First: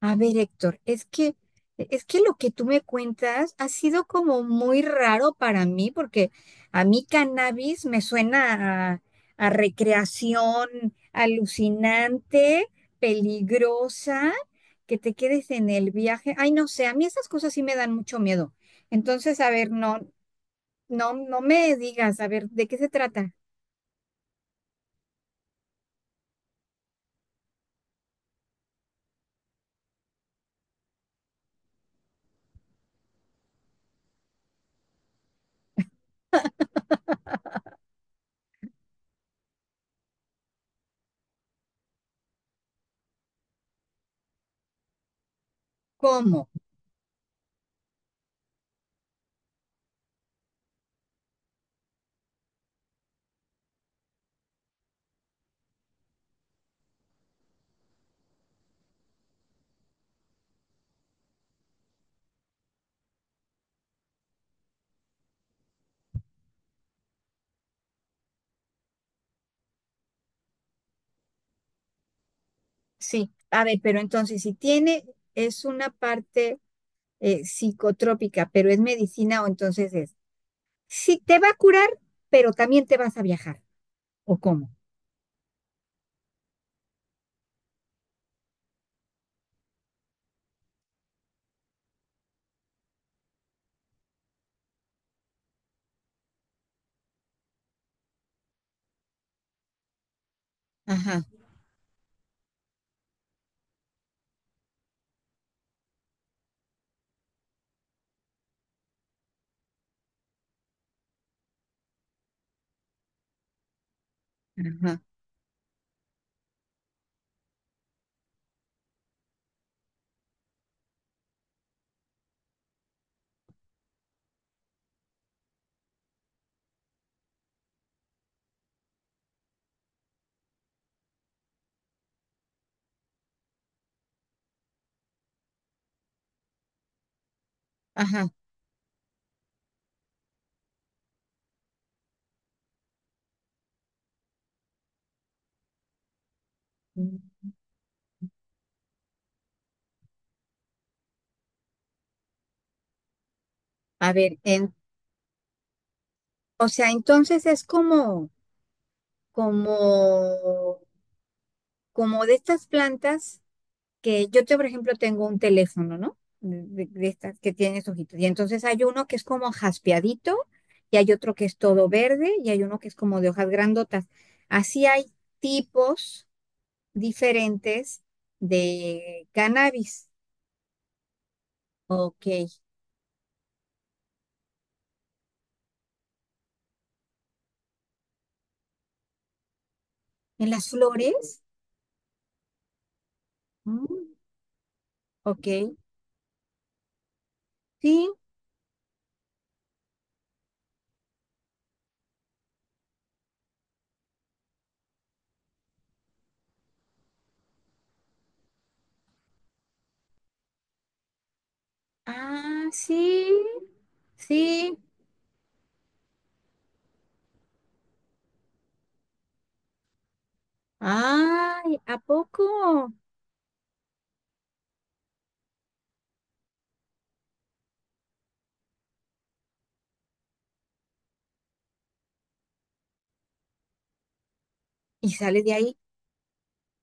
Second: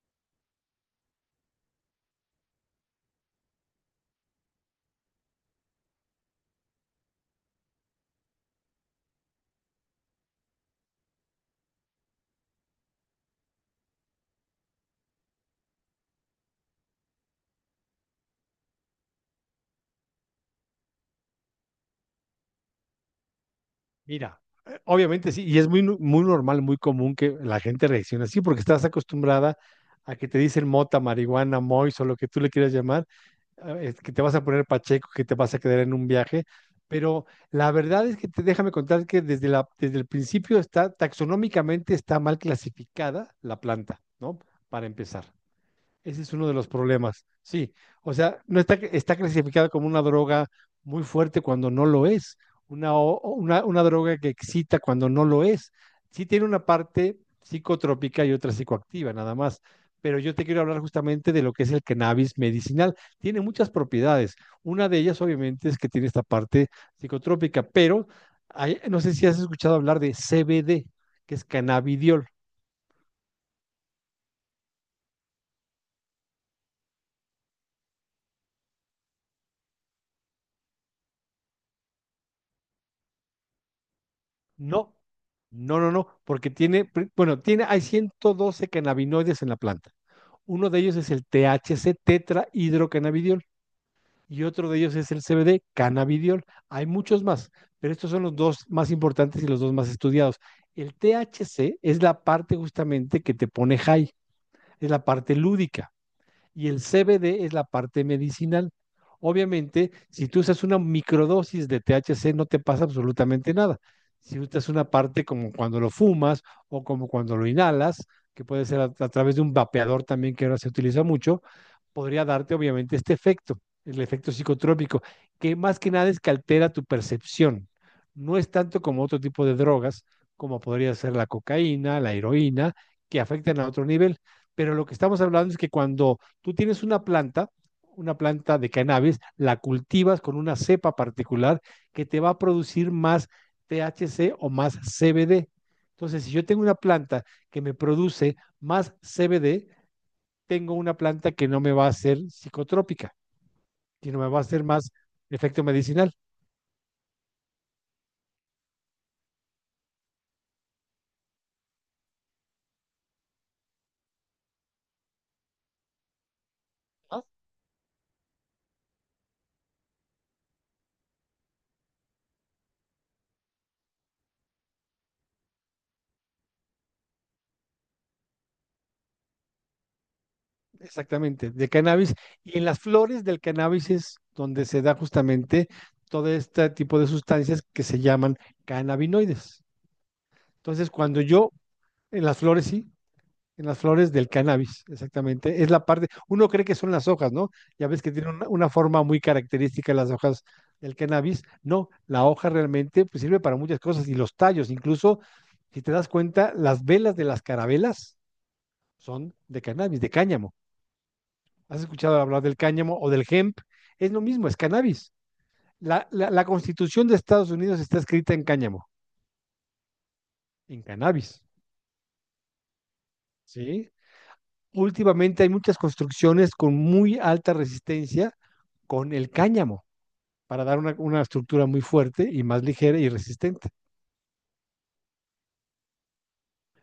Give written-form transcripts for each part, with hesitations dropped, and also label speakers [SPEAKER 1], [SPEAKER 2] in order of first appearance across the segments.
[SPEAKER 1] A ver, Héctor, es que lo que tú me cuentas ha sido como muy raro para mí, porque a mí cannabis me suena a recreación alucinante, peligrosa, que te quedes en el viaje. Ay, no sé, a mí esas cosas sí me dan mucho miedo. Entonces, a ver, no, no, no me digas, a ver, ¿de qué se trata?
[SPEAKER 2] Mira, obviamente sí, y es muy normal, muy común que la gente reaccione así, porque estás acostumbrada a que te dicen mota, marihuana, mois o lo que tú le quieras llamar, que te vas a poner pacheco, que te vas a quedar en un viaje, pero la verdad es que déjame contar que desde el principio está, taxonómicamente está mal clasificada la planta, ¿no? Para empezar. Ese es
[SPEAKER 1] ¿Cómo?
[SPEAKER 2] uno de los problemas, sí. O sea, no está, está clasificada como una droga muy fuerte cuando no lo es, una, o una droga que excita cuando no lo es. Sí tiene una parte psicotrópica y otra psicoactiva, nada más. Pero yo te quiero hablar justamente de lo que es el cannabis medicinal. Tiene muchas propiedades. Una de ellas, obviamente, es que tiene esta parte psicotrópica, pero no sé si has escuchado hablar de CBD, que es cannabidiol.
[SPEAKER 1] Sí, a ver, pero entonces, si tiene, es una parte. Psicotrópica, pero es medicina o entonces es, sí, te va a curar, pero también te vas a viajar, ¿o cómo?
[SPEAKER 2] No, no, no, no, porque tiene, bueno, tiene, hay 112 cannabinoides en la planta. Uno de ellos es el THC, tetrahidrocannabidiol, y otro de ellos es el CBD, cannabidiol. Hay muchos más, pero estos son los dos más importantes y los dos más estudiados. El
[SPEAKER 1] Ajá,
[SPEAKER 2] THC es la parte justamente que te pone high, es la parte lúdica y el CBD es la parte medicinal. Obviamente, si tú usas una microdosis de THC, no te pasa absolutamente nada. Si usas una
[SPEAKER 1] ajá,
[SPEAKER 2] parte como cuando lo fumas o como cuando lo inhalas, que puede ser a través de un vapeador también que ahora se utiliza mucho, podría darte obviamente este efecto, el efecto psicotrópico, que más que nada es que altera tu percepción. No es tanto como otro tipo de drogas, como podría ser la cocaína, la heroína, que afectan a otro nivel. Pero lo que estamos hablando es que cuando tú tienes una
[SPEAKER 1] ajá.
[SPEAKER 2] planta de cannabis, la cultivas con una cepa particular que te va a producir más THC o más CBD. Entonces, si yo tengo una
[SPEAKER 1] Mm.
[SPEAKER 2] planta que me produce más CBD, tengo una planta que no me va a hacer psicotrópica,
[SPEAKER 1] A
[SPEAKER 2] sino me
[SPEAKER 1] ver,
[SPEAKER 2] va a hacer
[SPEAKER 1] en,
[SPEAKER 2] más efecto medicinal,
[SPEAKER 1] o sea, entonces es como, como, como de estas plantas que yo, te, por ejemplo, tengo un teléfono, ¿no? De, de estas que tienes hojitas. Y entonces hay uno que es como jaspeadito, y hay otro que es todo verde, y hay uno que es como de hojas grandotas. Así hay tipos diferentes de cannabis.
[SPEAKER 2] exactamente, de cannabis.
[SPEAKER 1] Ok.
[SPEAKER 2] Y en las flores del cannabis es donde se da justamente todo este tipo de sustancias que se llaman cannabinoides.
[SPEAKER 1] ¿En las
[SPEAKER 2] Entonces, cuando
[SPEAKER 1] flores?
[SPEAKER 2] yo en las flores, sí. En las flores
[SPEAKER 1] Mm,
[SPEAKER 2] del cannabis,
[SPEAKER 1] ok.
[SPEAKER 2] exactamente. Es la parte, uno cree que son las hojas, ¿no? Ya ves
[SPEAKER 1] Sí.
[SPEAKER 2] que tiene una forma muy característica las hojas del cannabis. No, la hoja realmente pues, sirve para muchas cosas y los tallos, incluso, si te das cuenta, las velas de las carabelas son de cannabis, de cáñamo. ¿Has escuchado hablar del
[SPEAKER 1] Ah,
[SPEAKER 2] cáñamo o del
[SPEAKER 1] sí.
[SPEAKER 2] hemp? Es lo mismo, es
[SPEAKER 1] Sí.
[SPEAKER 2] cannabis. La Constitución de Estados Unidos está escrita en cáñamo, en cannabis.
[SPEAKER 1] Ay, ¿a poco?
[SPEAKER 2] ¿Sí? Últimamente hay muchas construcciones con muy alta resistencia con el cáñamo para dar una estructura muy fuerte y más ligera y resistente.
[SPEAKER 1] Y sale de ahí.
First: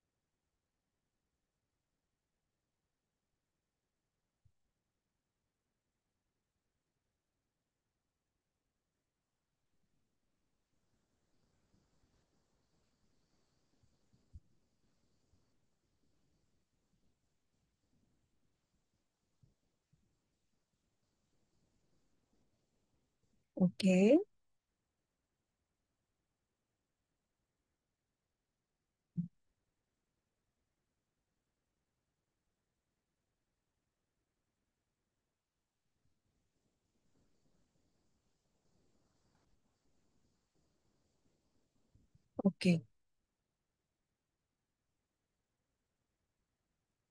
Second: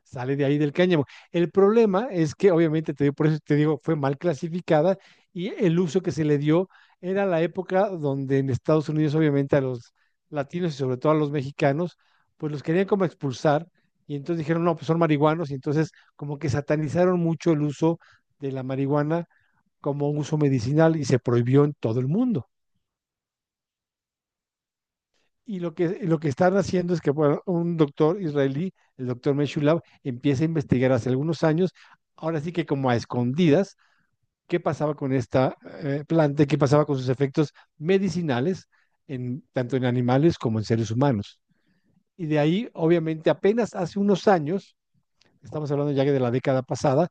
[SPEAKER 2] Sale de ahí del cáñamo. El problema es que obviamente, por eso te digo, fue mal clasificada y el uso que se le dio era la época donde en Estados Unidos obviamente a los latinos y sobre todo a los mexicanos, pues los querían como expulsar y entonces dijeron, no, pues son marihuanos y entonces como que satanizaron mucho el uso de la marihuana como un uso medicinal y se prohibió en todo el mundo.
[SPEAKER 1] Ok,
[SPEAKER 2] Y lo que están haciendo es que bueno, un doctor israelí, el doctor Meshulav, empieza a investigar hace algunos años, ahora sí que como a escondidas, qué pasaba con esta planta, qué pasaba con sus efectos medicinales, tanto en animales como en seres humanos. Y de
[SPEAKER 1] ok.
[SPEAKER 2] ahí, obviamente, apenas hace unos años, estamos hablando ya que de la década pasada,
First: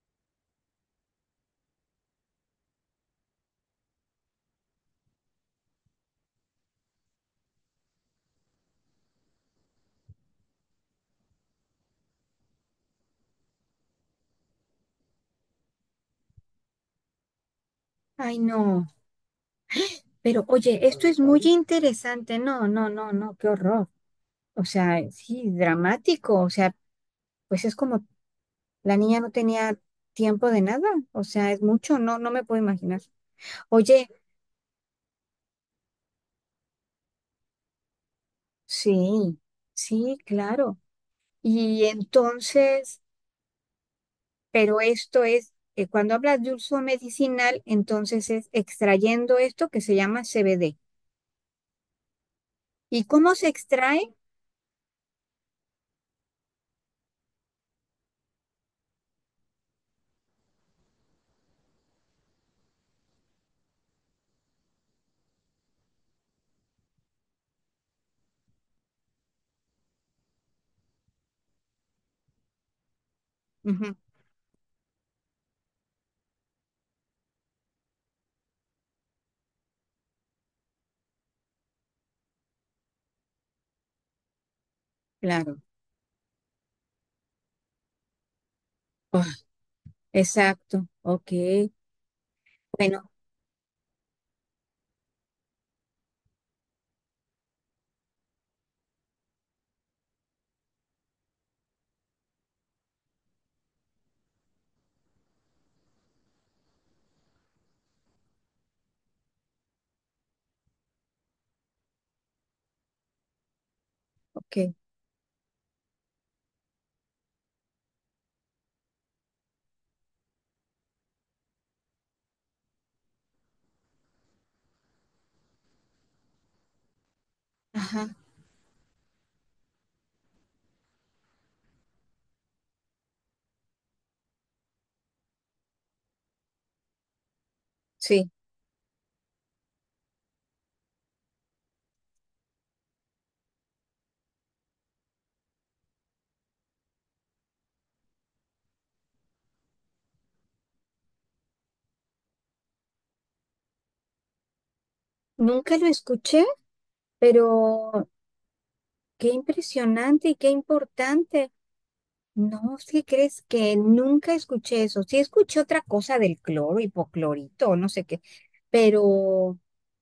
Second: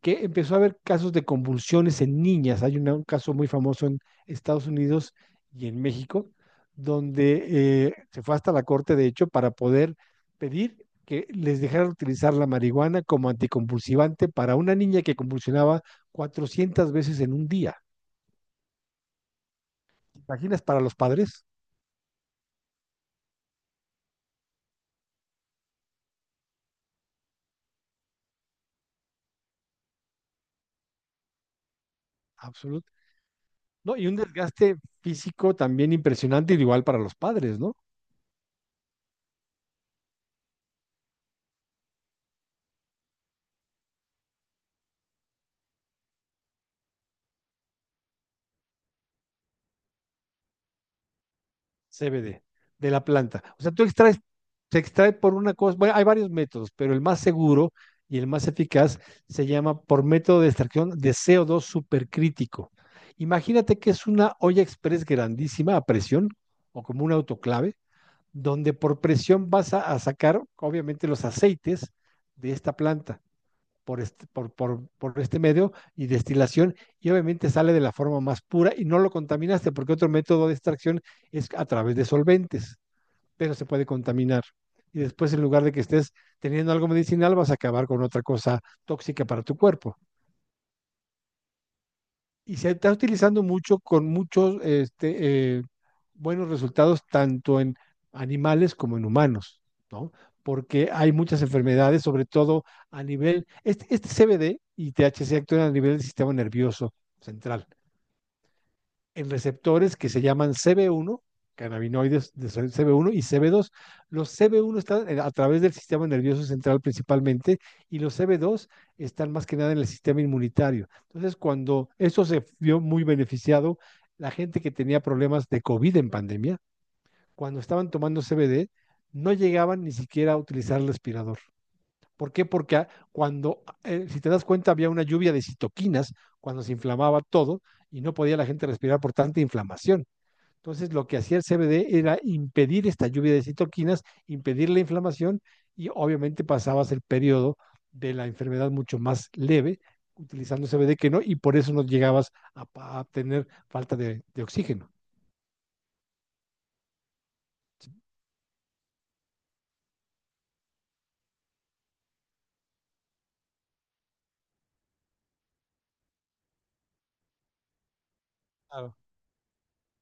[SPEAKER 2] que empezó a haber casos de convulsiones en niñas. Hay un caso muy famoso en Estados Unidos y en México, donde se fue hasta la corte, de hecho, para poder pedir que les dejaran utilizar la marihuana como anticonvulsivante para una niña que convulsionaba 400 veces en un día.
[SPEAKER 1] Ay, no.
[SPEAKER 2] ¿Te
[SPEAKER 1] Pero
[SPEAKER 2] imaginas para
[SPEAKER 1] oye,
[SPEAKER 2] los
[SPEAKER 1] esto es muy
[SPEAKER 2] padres?
[SPEAKER 1] interesante. No, no, no, no, qué horror. O sea, sí, dramático. O sea, pues es como la niña no tenía tiempo de nada. O sea, es mucho. No, no me puedo
[SPEAKER 2] Absoluto.
[SPEAKER 1] imaginar.
[SPEAKER 2] No, y
[SPEAKER 1] Oye.
[SPEAKER 2] un desgaste físico también impresionante, igual para los padres, ¿no?
[SPEAKER 1] Sí, sí, claro. Y entonces, pero esto es, cuando hablas de uso medicinal, entonces es extrayendo esto que se llama CBD.
[SPEAKER 2] CBD de
[SPEAKER 1] ¿Y
[SPEAKER 2] la
[SPEAKER 1] cómo
[SPEAKER 2] planta.
[SPEAKER 1] se
[SPEAKER 2] O sea, tú
[SPEAKER 1] extrae?
[SPEAKER 2] extraes, se extrae por una cosa, bueno, hay varios métodos, pero el más seguro y el más eficaz se llama por método de extracción de co dos supercrítico. Imagínate que es una olla express grandísima a presión o como un autoclave, donde por presión vas a sacar obviamente los aceites de esta planta
[SPEAKER 1] Ujú,
[SPEAKER 2] por este medio y destilación y obviamente sale de la forma más pura y no lo contaminaste porque otro método de extracción es a través de solventes, pero se puede contaminar. Y después en
[SPEAKER 1] claro.
[SPEAKER 2] lugar de que estés teniendo algo medicinal vas a acabar con otra cosa
[SPEAKER 1] Ah,
[SPEAKER 2] tóxica para tu cuerpo
[SPEAKER 1] exacto. Ok.
[SPEAKER 2] y se está
[SPEAKER 1] Bueno,
[SPEAKER 2] utilizando mucho con muchos buenos resultados tanto en animales como en humanos, ¿no? Porque hay muchas enfermedades, sobre todo a nivel, este CBD y THC actúan a nivel del sistema nervioso central en receptores que se llaman CB1, cannabinoides de CB1 y CB2. Los
[SPEAKER 1] ok.
[SPEAKER 2] CB1 están a través del sistema nervioso central principalmente y los CB2 están más que nada en el sistema inmunitario. Entonces, cuando eso se vio muy beneficiado, la gente que tenía problemas de COVID en pandemia, cuando estaban
[SPEAKER 1] Ajá.
[SPEAKER 2] tomando CBD, no llegaban ni siquiera a utilizar el respirador. ¿Por qué? Porque si te das cuenta, había una lluvia de citoquinas cuando se inflamaba todo y no
[SPEAKER 1] Sí.
[SPEAKER 2] podía la gente respirar por tanta inflamación. Entonces, lo que hacía el CBD era impedir esta lluvia de citoquinas, impedir la inflamación y obviamente pasabas el periodo de la enfermedad mucho más leve utilizando CBD que no y por eso no llegabas a tener falta de oxígeno.
[SPEAKER 1] Nunca lo escuché,
[SPEAKER 2] Sí,
[SPEAKER 1] pero qué impresionante y qué importante. No, ¿sí crees que nunca escuché eso? Sí escuché otra cosa del cloro, hipoclorito, no sé qué,
[SPEAKER 2] claro.
[SPEAKER 1] pero,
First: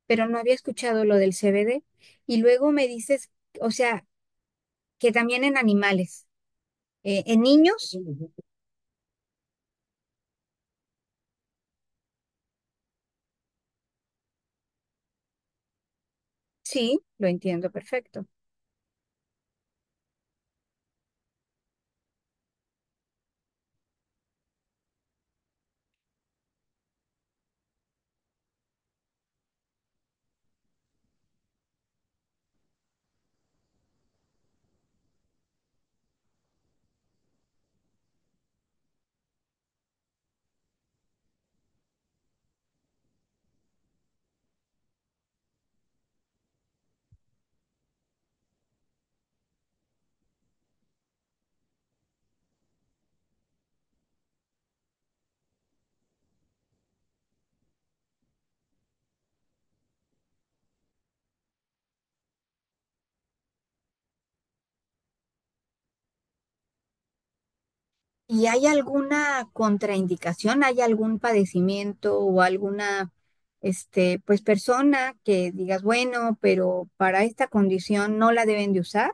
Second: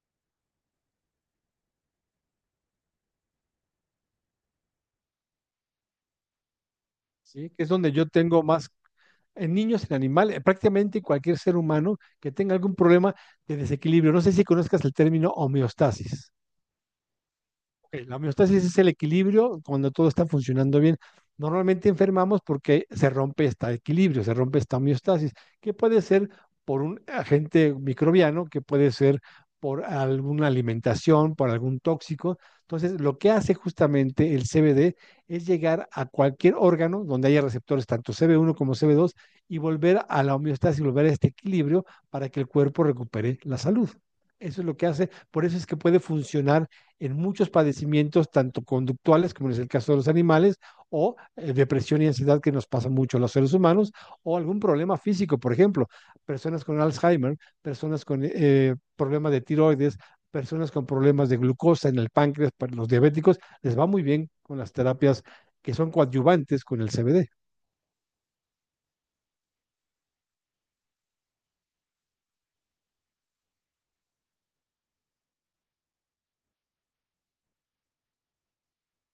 [SPEAKER 1] pero no había escuchado lo del CBD. Y luego me dices, o sea, que también en animales, en
[SPEAKER 2] Sí, que es donde
[SPEAKER 1] niños,
[SPEAKER 2] yo tengo más en niños, en animales, prácticamente cualquier ser humano que tenga algún problema de desequilibrio. No sé si conozcas el término homeostasis.
[SPEAKER 1] sí, lo entiendo
[SPEAKER 2] Ok, la
[SPEAKER 1] perfecto.
[SPEAKER 2] homeostasis es el equilibrio cuando todo está funcionando bien. Normalmente enfermamos porque se rompe este equilibrio, se rompe esta homeostasis, que puede ser por un agente microbiano, que puede ser por alguna alimentación, por algún tóxico. Entonces, lo que hace justamente el CBD es llegar a cualquier órgano donde haya receptores, tanto CB1 como CB2 y volver a la homeostasis, volver a este equilibrio para que el cuerpo recupere la salud. Eso es lo que hace, por eso es que puede funcionar en muchos padecimientos, tanto conductuales, como es el caso de los animales, o depresión y ansiedad que nos pasa mucho a los seres humanos, o algún problema físico, por ejemplo, personas con Alzheimer, personas con problemas de tiroides, personas con problemas de glucosa en el páncreas, para los diabéticos, les va muy bien con las terapias que son coadyuvantes con el CBD.
[SPEAKER 1] ¿Y hay alguna contraindicación? ¿Hay algún padecimiento o alguna, este, pues persona que digas, bueno, pero para esta condición no la deben de usar?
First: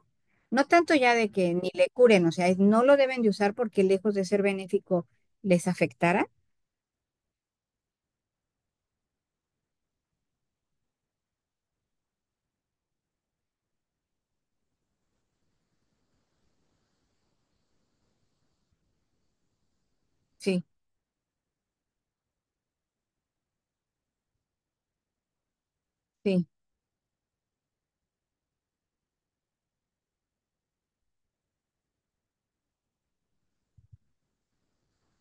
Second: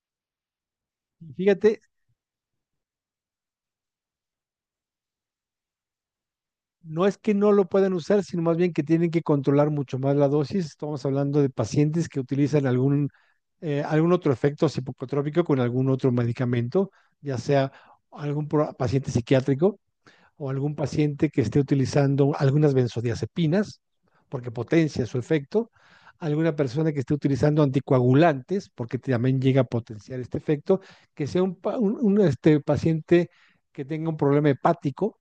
[SPEAKER 1] No tanto ya de que ni
[SPEAKER 2] Fíjate,
[SPEAKER 1] le curen, o sea, es no lo deben de usar porque lejos de ser benéfico les afectará.
[SPEAKER 2] no es que no lo puedan usar, sino más bien que tienen que controlar mucho más la dosis. Estamos hablando de pacientes que utilizan algún otro efecto psicotrópico con algún otro medicamento, ya sea paciente psiquiátrico o
[SPEAKER 1] Sí,
[SPEAKER 2] algún paciente que esté utilizando algunas benzodiazepinas, porque potencia su efecto,
[SPEAKER 1] sí,
[SPEAKER 2] alguna persona que esté utilizando anticoagulantes, porque también llega a potenciar este efecto, que sea un paciente que tenga un problema hepático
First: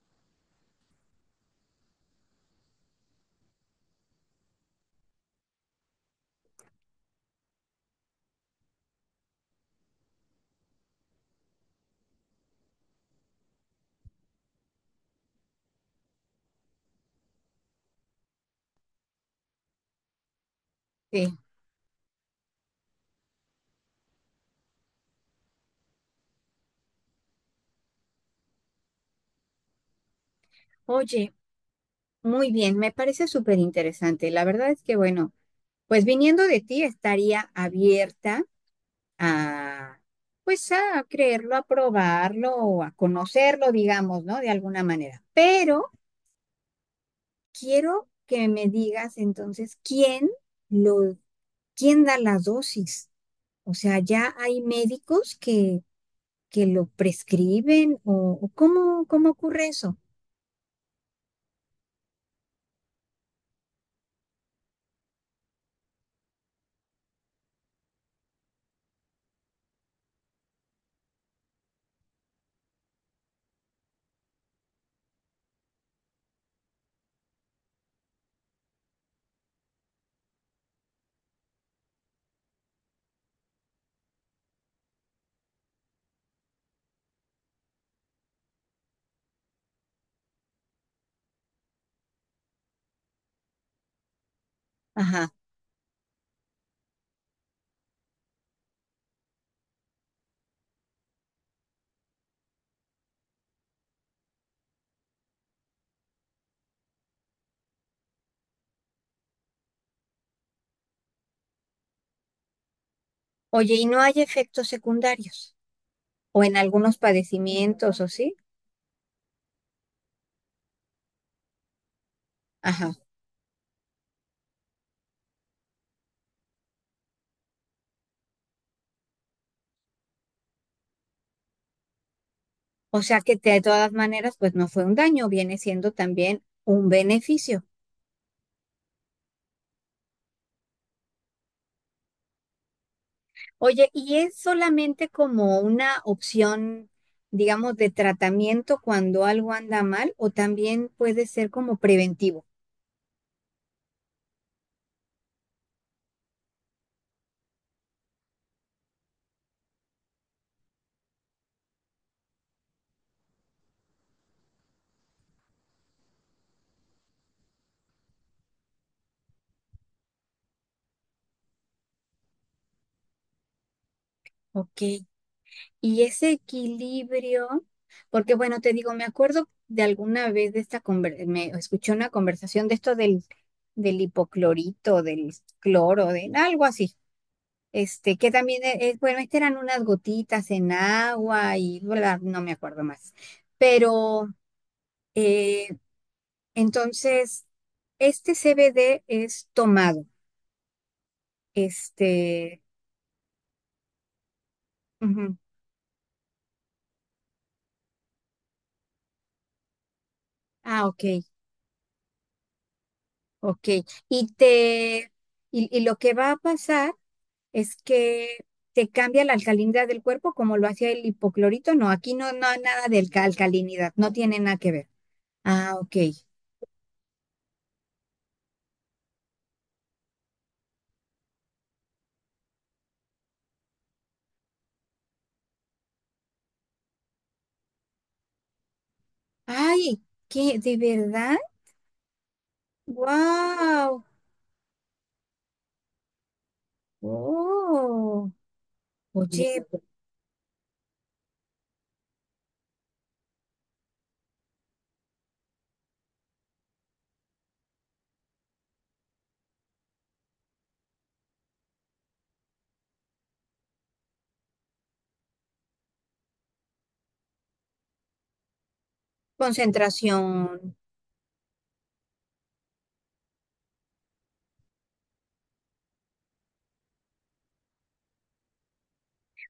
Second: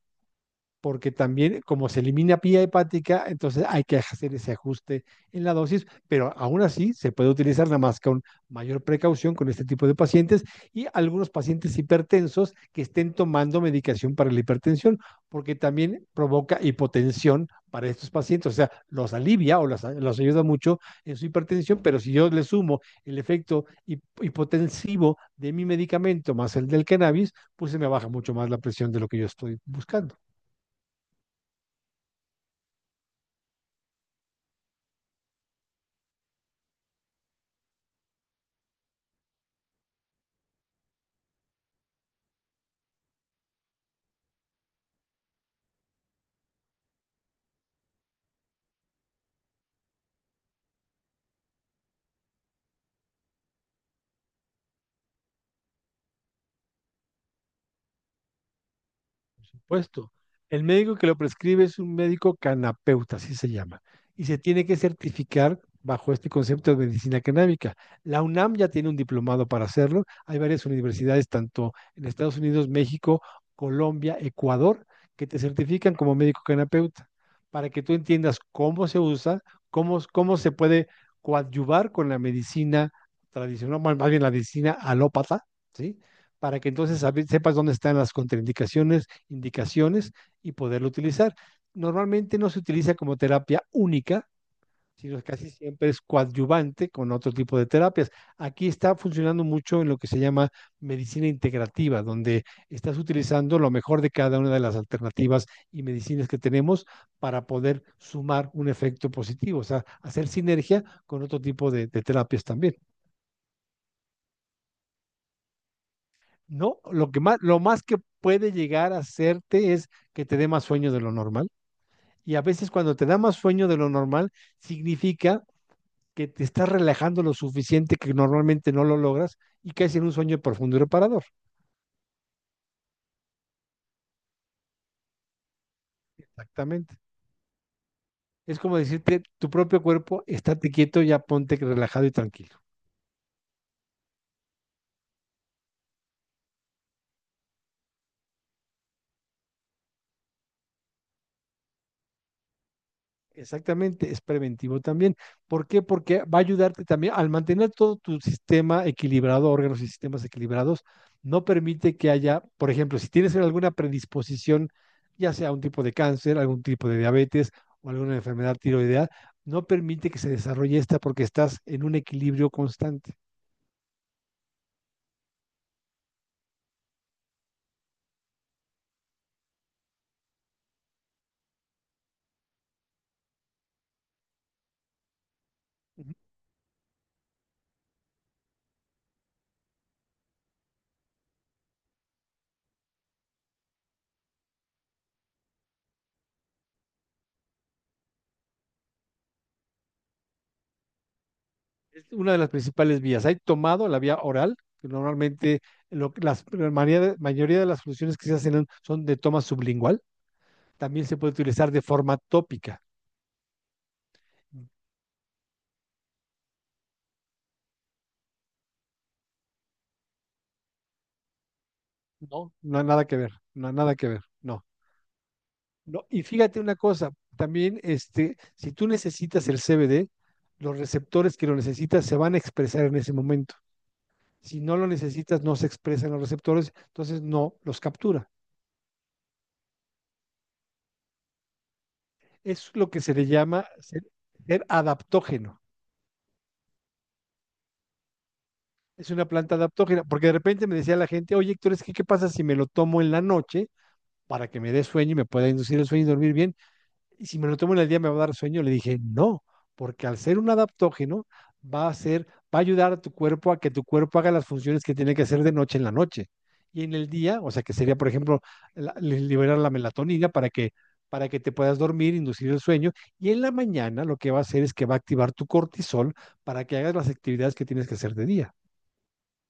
[SPEAKER 2] porque también como se elimina vía hepática, entonces hay que hacer ese ajuste en la dosis, pero aún así se puede utilizar nada más con mayor precaución con este tipo de pacientes y algunos pacientes hipertensos que estén tomando medicación para la hipertensión, porque también provoca hipotensión para estos pacientes, o sea, los alivia o los ayuda mucho en su
[SPEAKER 1] sí.
[SPEAKER 2] hipertensión, pero si yo le sumo el efecto hipotensivo de mi medicamento más el del cannabis, pues se me baja mucho más la presión de lo que yo estoy buscando.
[SPEAKER 1] Oye, muy bien, me parece súper interesante. La verdad es que, bueno, pues viniendo de ti estaría abierta a, pues a creerlo, a probarlo o a conocerlo, digamos, ¿no? De alguna manera. Pero quiero que me digas entonces quién lo, quién da las dosis. O sea, ya hay médicos que lo prescriben o cómo, cómo ocurre eso.
[SPEAKER 2] Supuesto. El médico que lo prescribe es un médico canapeuta, así se llama, y se tiene que certificar bajo este concepto de medicina canábica. La UNAM ya tiene un diplomado para hacerlo. Hay varias universidades, tanto en Estados Unidos, México, Colombia, Ecuador, que te certifican como médico canapeuta, para que tú entiendas cómo se usa, cómo se puede coadyuvar con la medicina tradicional, más bien la medicina alópata, ¿sí? Para que entonces sepas dónde están las contraindicaciones indicaciones y poderlo utilizar. Normalmente no se utiliza como terapia única, sino
[SPEAKER 1] Ajá.
[SPEAKER 2] casi siempre es coadyuvante con otro tipo de terapias. Aquí está funcionando mucho en lo que se llama medicina integrativa, donde estás utilizando lo mejor de cada una de las alternativas y medicinas que tenemos para poder sumar un efecto positivo, o sea, hacer sinergia con otro tipo de terapias también.
[SPEAKER 1] Oye, y no hay efectos secundarios o en
[SPEAKER 2] No,
[SPEAKER 1] algunos
[SPEAKER 2] lo que más, lo más que
[SPEAKER 1] padecimientos, ¿o sí?
[SPEAKER 2] puede llegar a hacerte es que te dé más sueño de lo normal. Y a veces
[SPEAKER 1] Ajá.
[SPEAKER 2] cuando te da más sueño de lo normal, significa que te estás relajando lo suficiente que normalmente no lo logras y caes en un sueño profundo y reparador.
[SPEAKER 1] O sea que de todas maneras, pues no fue un daño, viene siendo también un
[SPEAKER 2] Exactamente.
[SPEAKER 1] beneficio.
[SPEAKER 2] Es como decirte, tu propio cuerpo, estate quieto, ya ponte relajado y tranquilo.
[SPEAKER 1] Oye, ¿y es solamente como una opción, digamos, de tratamiento cuando algo anda mal o también puede ser como preventivo?
[SPEAKER 2] Exactamente, es preventivo también. ¿Por qué? Porque va a ayudarte también al mantener todo tu sistema equilibrado, órganos y sistemas equilibrados, no permite que haya, por ejemplo, si tienes alguna predisposición, ya sea un tipo de cáncer, algún tipo de diabetes o alguna enfermedad tiroidea, no permite que se desarrolle esta porque estás en un equilibrio constante.
[SPEAKER 1] Ok. Y ese equilibrio, porque bueno, te digo, me acuerdo de alguna vez de esta me escuché una conversación de esto del, del hipoclorito, del cloro,
[SPEAKER 2] Ujú.
[SPEAKER 1] de algo así. Este, que también es, bueno, este eran unas gotitas en agua y bla, no me acuerdo más. Pero eh, entonces, este CBD es tomado.
[SPEAKER 2] Es una de las
[SPEAKER 1] Este,
[SPEAKER 2] principales vías. Hay tomado la vía oral, que
[SPEAKER 1] ujú.
[SPEAKER 2] normalmente la mayoría de las soluciones que se hacen son de toma sublingual,
[SPEAKER 1] Ah, ok,
[SPEAKER 2] también se puede utilizar de forma tópica.
[SPEAKER 1] ok. Y te, y lo que va a pasar es que te cambia la alcalinidad del cuerpo como lo hacía el hipoclorito. No, aquí no, no
[SPEAKER 2] No,
[SPEAKER 1] hay
[SPEAKER 2] no hay
[SPEAKER 1] nada de
[SPEAKER 2] nada que ver, no hay
[SPEAKER 1] alcalinidad,
[SPEAKER 2] nada que
[SPEAKER 1] no
[SPEAKER 2] ver,
[SPEAKER 1] tiene nada
[SPEAKER 2] no.
[SPEAKER 1] que ver. Ah, ok.
[SPEAKER 2] no. Y fíjate una cosa, también este, si tú necesitas el CBD, los receptores que lo necesitas se van a expresar en ese momento. Si no lo necesitas, no se expresan los receptores, entonces no los captura.
[SPEAKER 1] Ay, ¿qué? ¿De verdad?
[SPEAKER 2] Es lo que se le llama
[SPEAKER 1] ¡Wow!
[SPEAKER 2] ser, ser adaptógeno.
[SPEAKER 1] Oh,
[SPEAKER 2] Es una planta
[SPEAKER 1] oye,
[SPEAKER 2] adaptógena, porque de repente me decía la gente, oye Héctor, es que ¿qué pasa si me lo tomo en la noche para que me dé sueño y me pueda inducir el sueño y dormir bien? Y si me lo tomo en el día me va a dar sueño, le dije, no, porque al ser un adaptógeno va a ser, va a ayudar a tu cuerpo a que tu cuerpo haga las funciones que tiene que hacer de noche en la noche. Y en el día, o sea que sería, por ejemplo, liberar la melatonina
[SPEAKER 1] concentración.
[SPEAKER 2] para que te puedas dormir, inducir el sueño. Y en la mañana lo que va a hacer es que va a activar tu cortisol para que hagas las actividades que tienes que hacer de día.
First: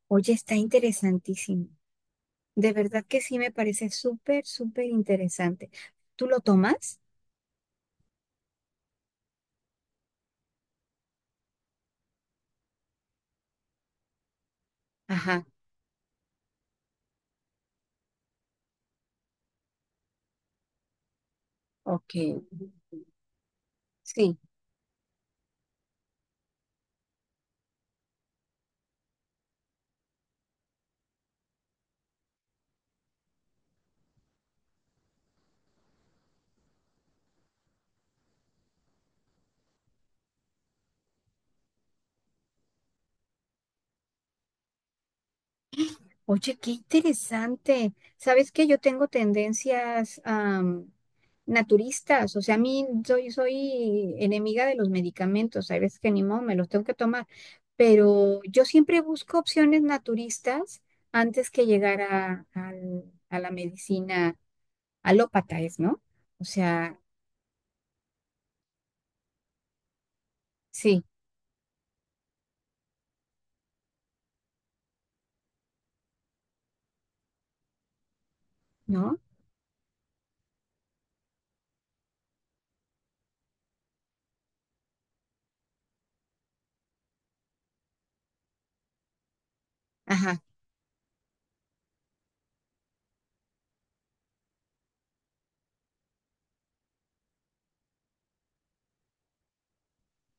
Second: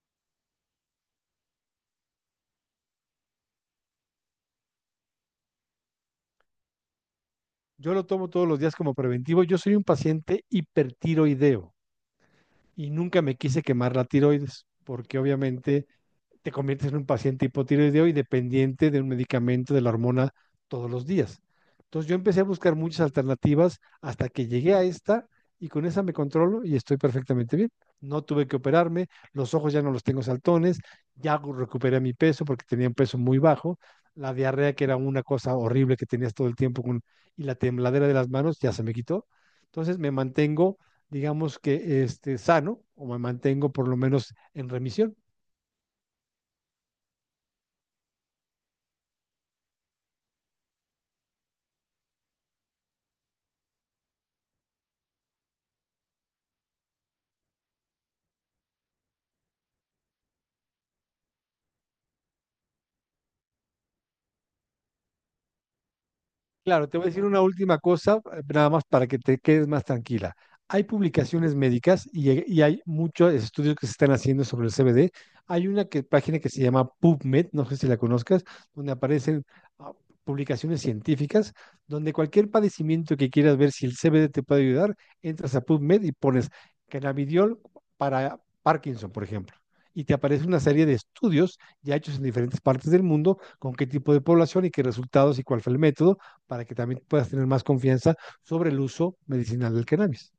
[SPEAKER 1] Oye, está interesantísimo. De verdad que sí me parece súper, súper interesante. ¿Tú lo tomas?
[SPEAKER 2] Yo lo tomo todos los días como preventivo. Yo soy un paciente hipertiroideo y nunca me quise quemar la tiroides, porque
[SPEAKER 1] Ajá,
[SPEAKER 2] obviamente te conviertes en un paciente hipotiroideo y dependiente de un medicamento de la hormona todos los días. Entonces
[SPEAKER 1] ok.
[SPEAKER 2] yo empecé a buscar muchas alternativas hasta
[SPEAKER 1] Sí.
[SPEAKER 2] que llegué a esta y con esa me controlo y estoy perfectamente bien. No tuve que operarme, los ojos ya no los tengo saltones, ya recuperé mi peso porque tenía un peso muy bajo, la diarrea que era una cosa horrible que tenías todo el tiempo con, y la tembladera de las manos ya se me quitó. Entonces me mantengo, digamos que este, sano, o me mantengo por lo menos en remisión.
[SPEAKER 1] Oye, qué interesante. ¿Sabes que yo tengo tendencias naturistas? O sea, a mí soy, soy enemiga de los medicamentos. Hay veces que ni modo me los tengo que tomar. Pero yo siempre busco opciones naturistas antes que llegar a, a la medicina alópata, ¿es, no? O
[SPEAKER 2] Claro, te
[SPEAKER 1] sea,
[SPEAKER 2] voy a decir una última cosa, nada más para que te quedes más tranquila. Hay
[SPEAKER 1] sí,
[SPEAKER 2] publicaciones médicas y, hay muchos estudios que se están haciendo sobre el CBD. Hay una página que se llama PubMed, no sé si la conozcas, donde
[SPEAKER 1] ¿no?
[SPEAKER 2] aparecen ah, publicaciones científicas, donde cualquier padecimiento que quieras ver si el CBD te puede ayudar, entras a PubMed y pones cannabidiol para Parkinson, por ejemplo. Y te
[SPEAKER 1] Ajá.
[SPEAKER 2] aparece una serie de estudios ya hechos en diferentes partes del mundo, con qué tipo de población y qué resultados y cuál fue el método para que también puedas tener más confianza sobre el uso medicinal del cannabis.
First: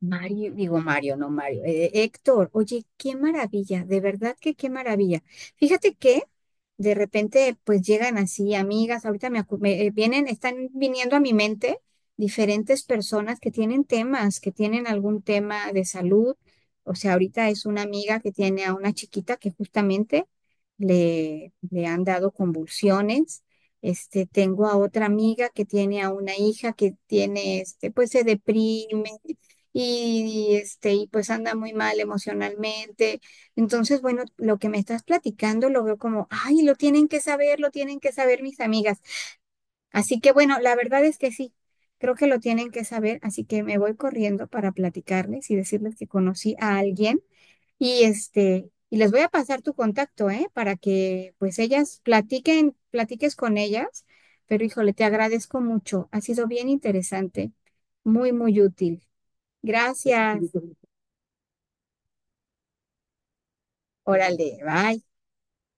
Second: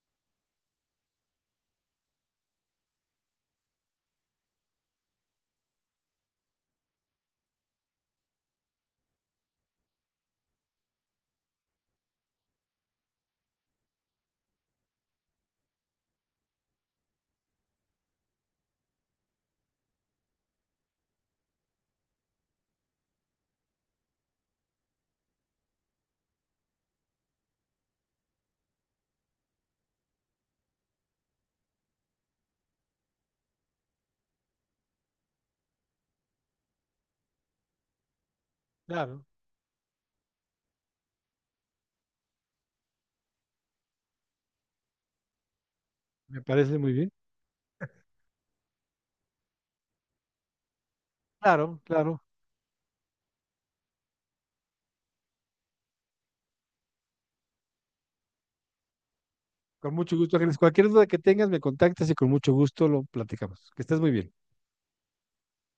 [SPEAKER 1] Mario, digo Mario, no Mario, Héctor, oye, qué maravilla, de verdad que qué maravilla. Fíjate que de repente pues llegan así amigas, ahorita me, vienen, están viniendo a mi mente diferentes personas que tienen temas, que tienen algún tema de salud. O sea, ahorita es una amiga que tiene a una chiquita que justamente le, le han dado convulsiones. Este, tengo a otra amiga que tiene a una hija que tiene, este, pues se deprime y, este, y pues anda muy mal emocionalmente. Entonces, bueno, lo que me estás platicando lo veo como, ay, lo tienen que saber, lo tienen que saber mis amigas.
[SPEAKER 2] Claro.
[SPEAKER 1] Así que bueno, la verdad es que sí, creo que lo tienen que saber, así que me voy corriendo para platicarles y decirles que
[SPEAKER 2] Me
[SPEAKER 1] conocí
[SPEAKER 2] parece
[SPEAKER 1] a
[SPEAKER 2] muy bien.
[SPEAKER 1] alguien y este, y les voy a pasar tu contacto, ¿eh? Para que pues
[SPEAKER 2] Claro,
[SPEAKER 1] ellas
[SPEAKER 2] claro.
[SPEAKER 1] platiquen, platiques con ellas. Pero híjole, te agradezco mucho. Ha sido bien interesante, muy, muy útil.
[SPEAKER 2] Con mucho gusto,
[SPEAKER 1] Gracias.
[SPEAKER 2] Ángeles. Cualquier duda que tengas, me contactas y con mucho gusto lo platicamos. Que estés muy bien.
[SPEAKER 1] Órale, bye.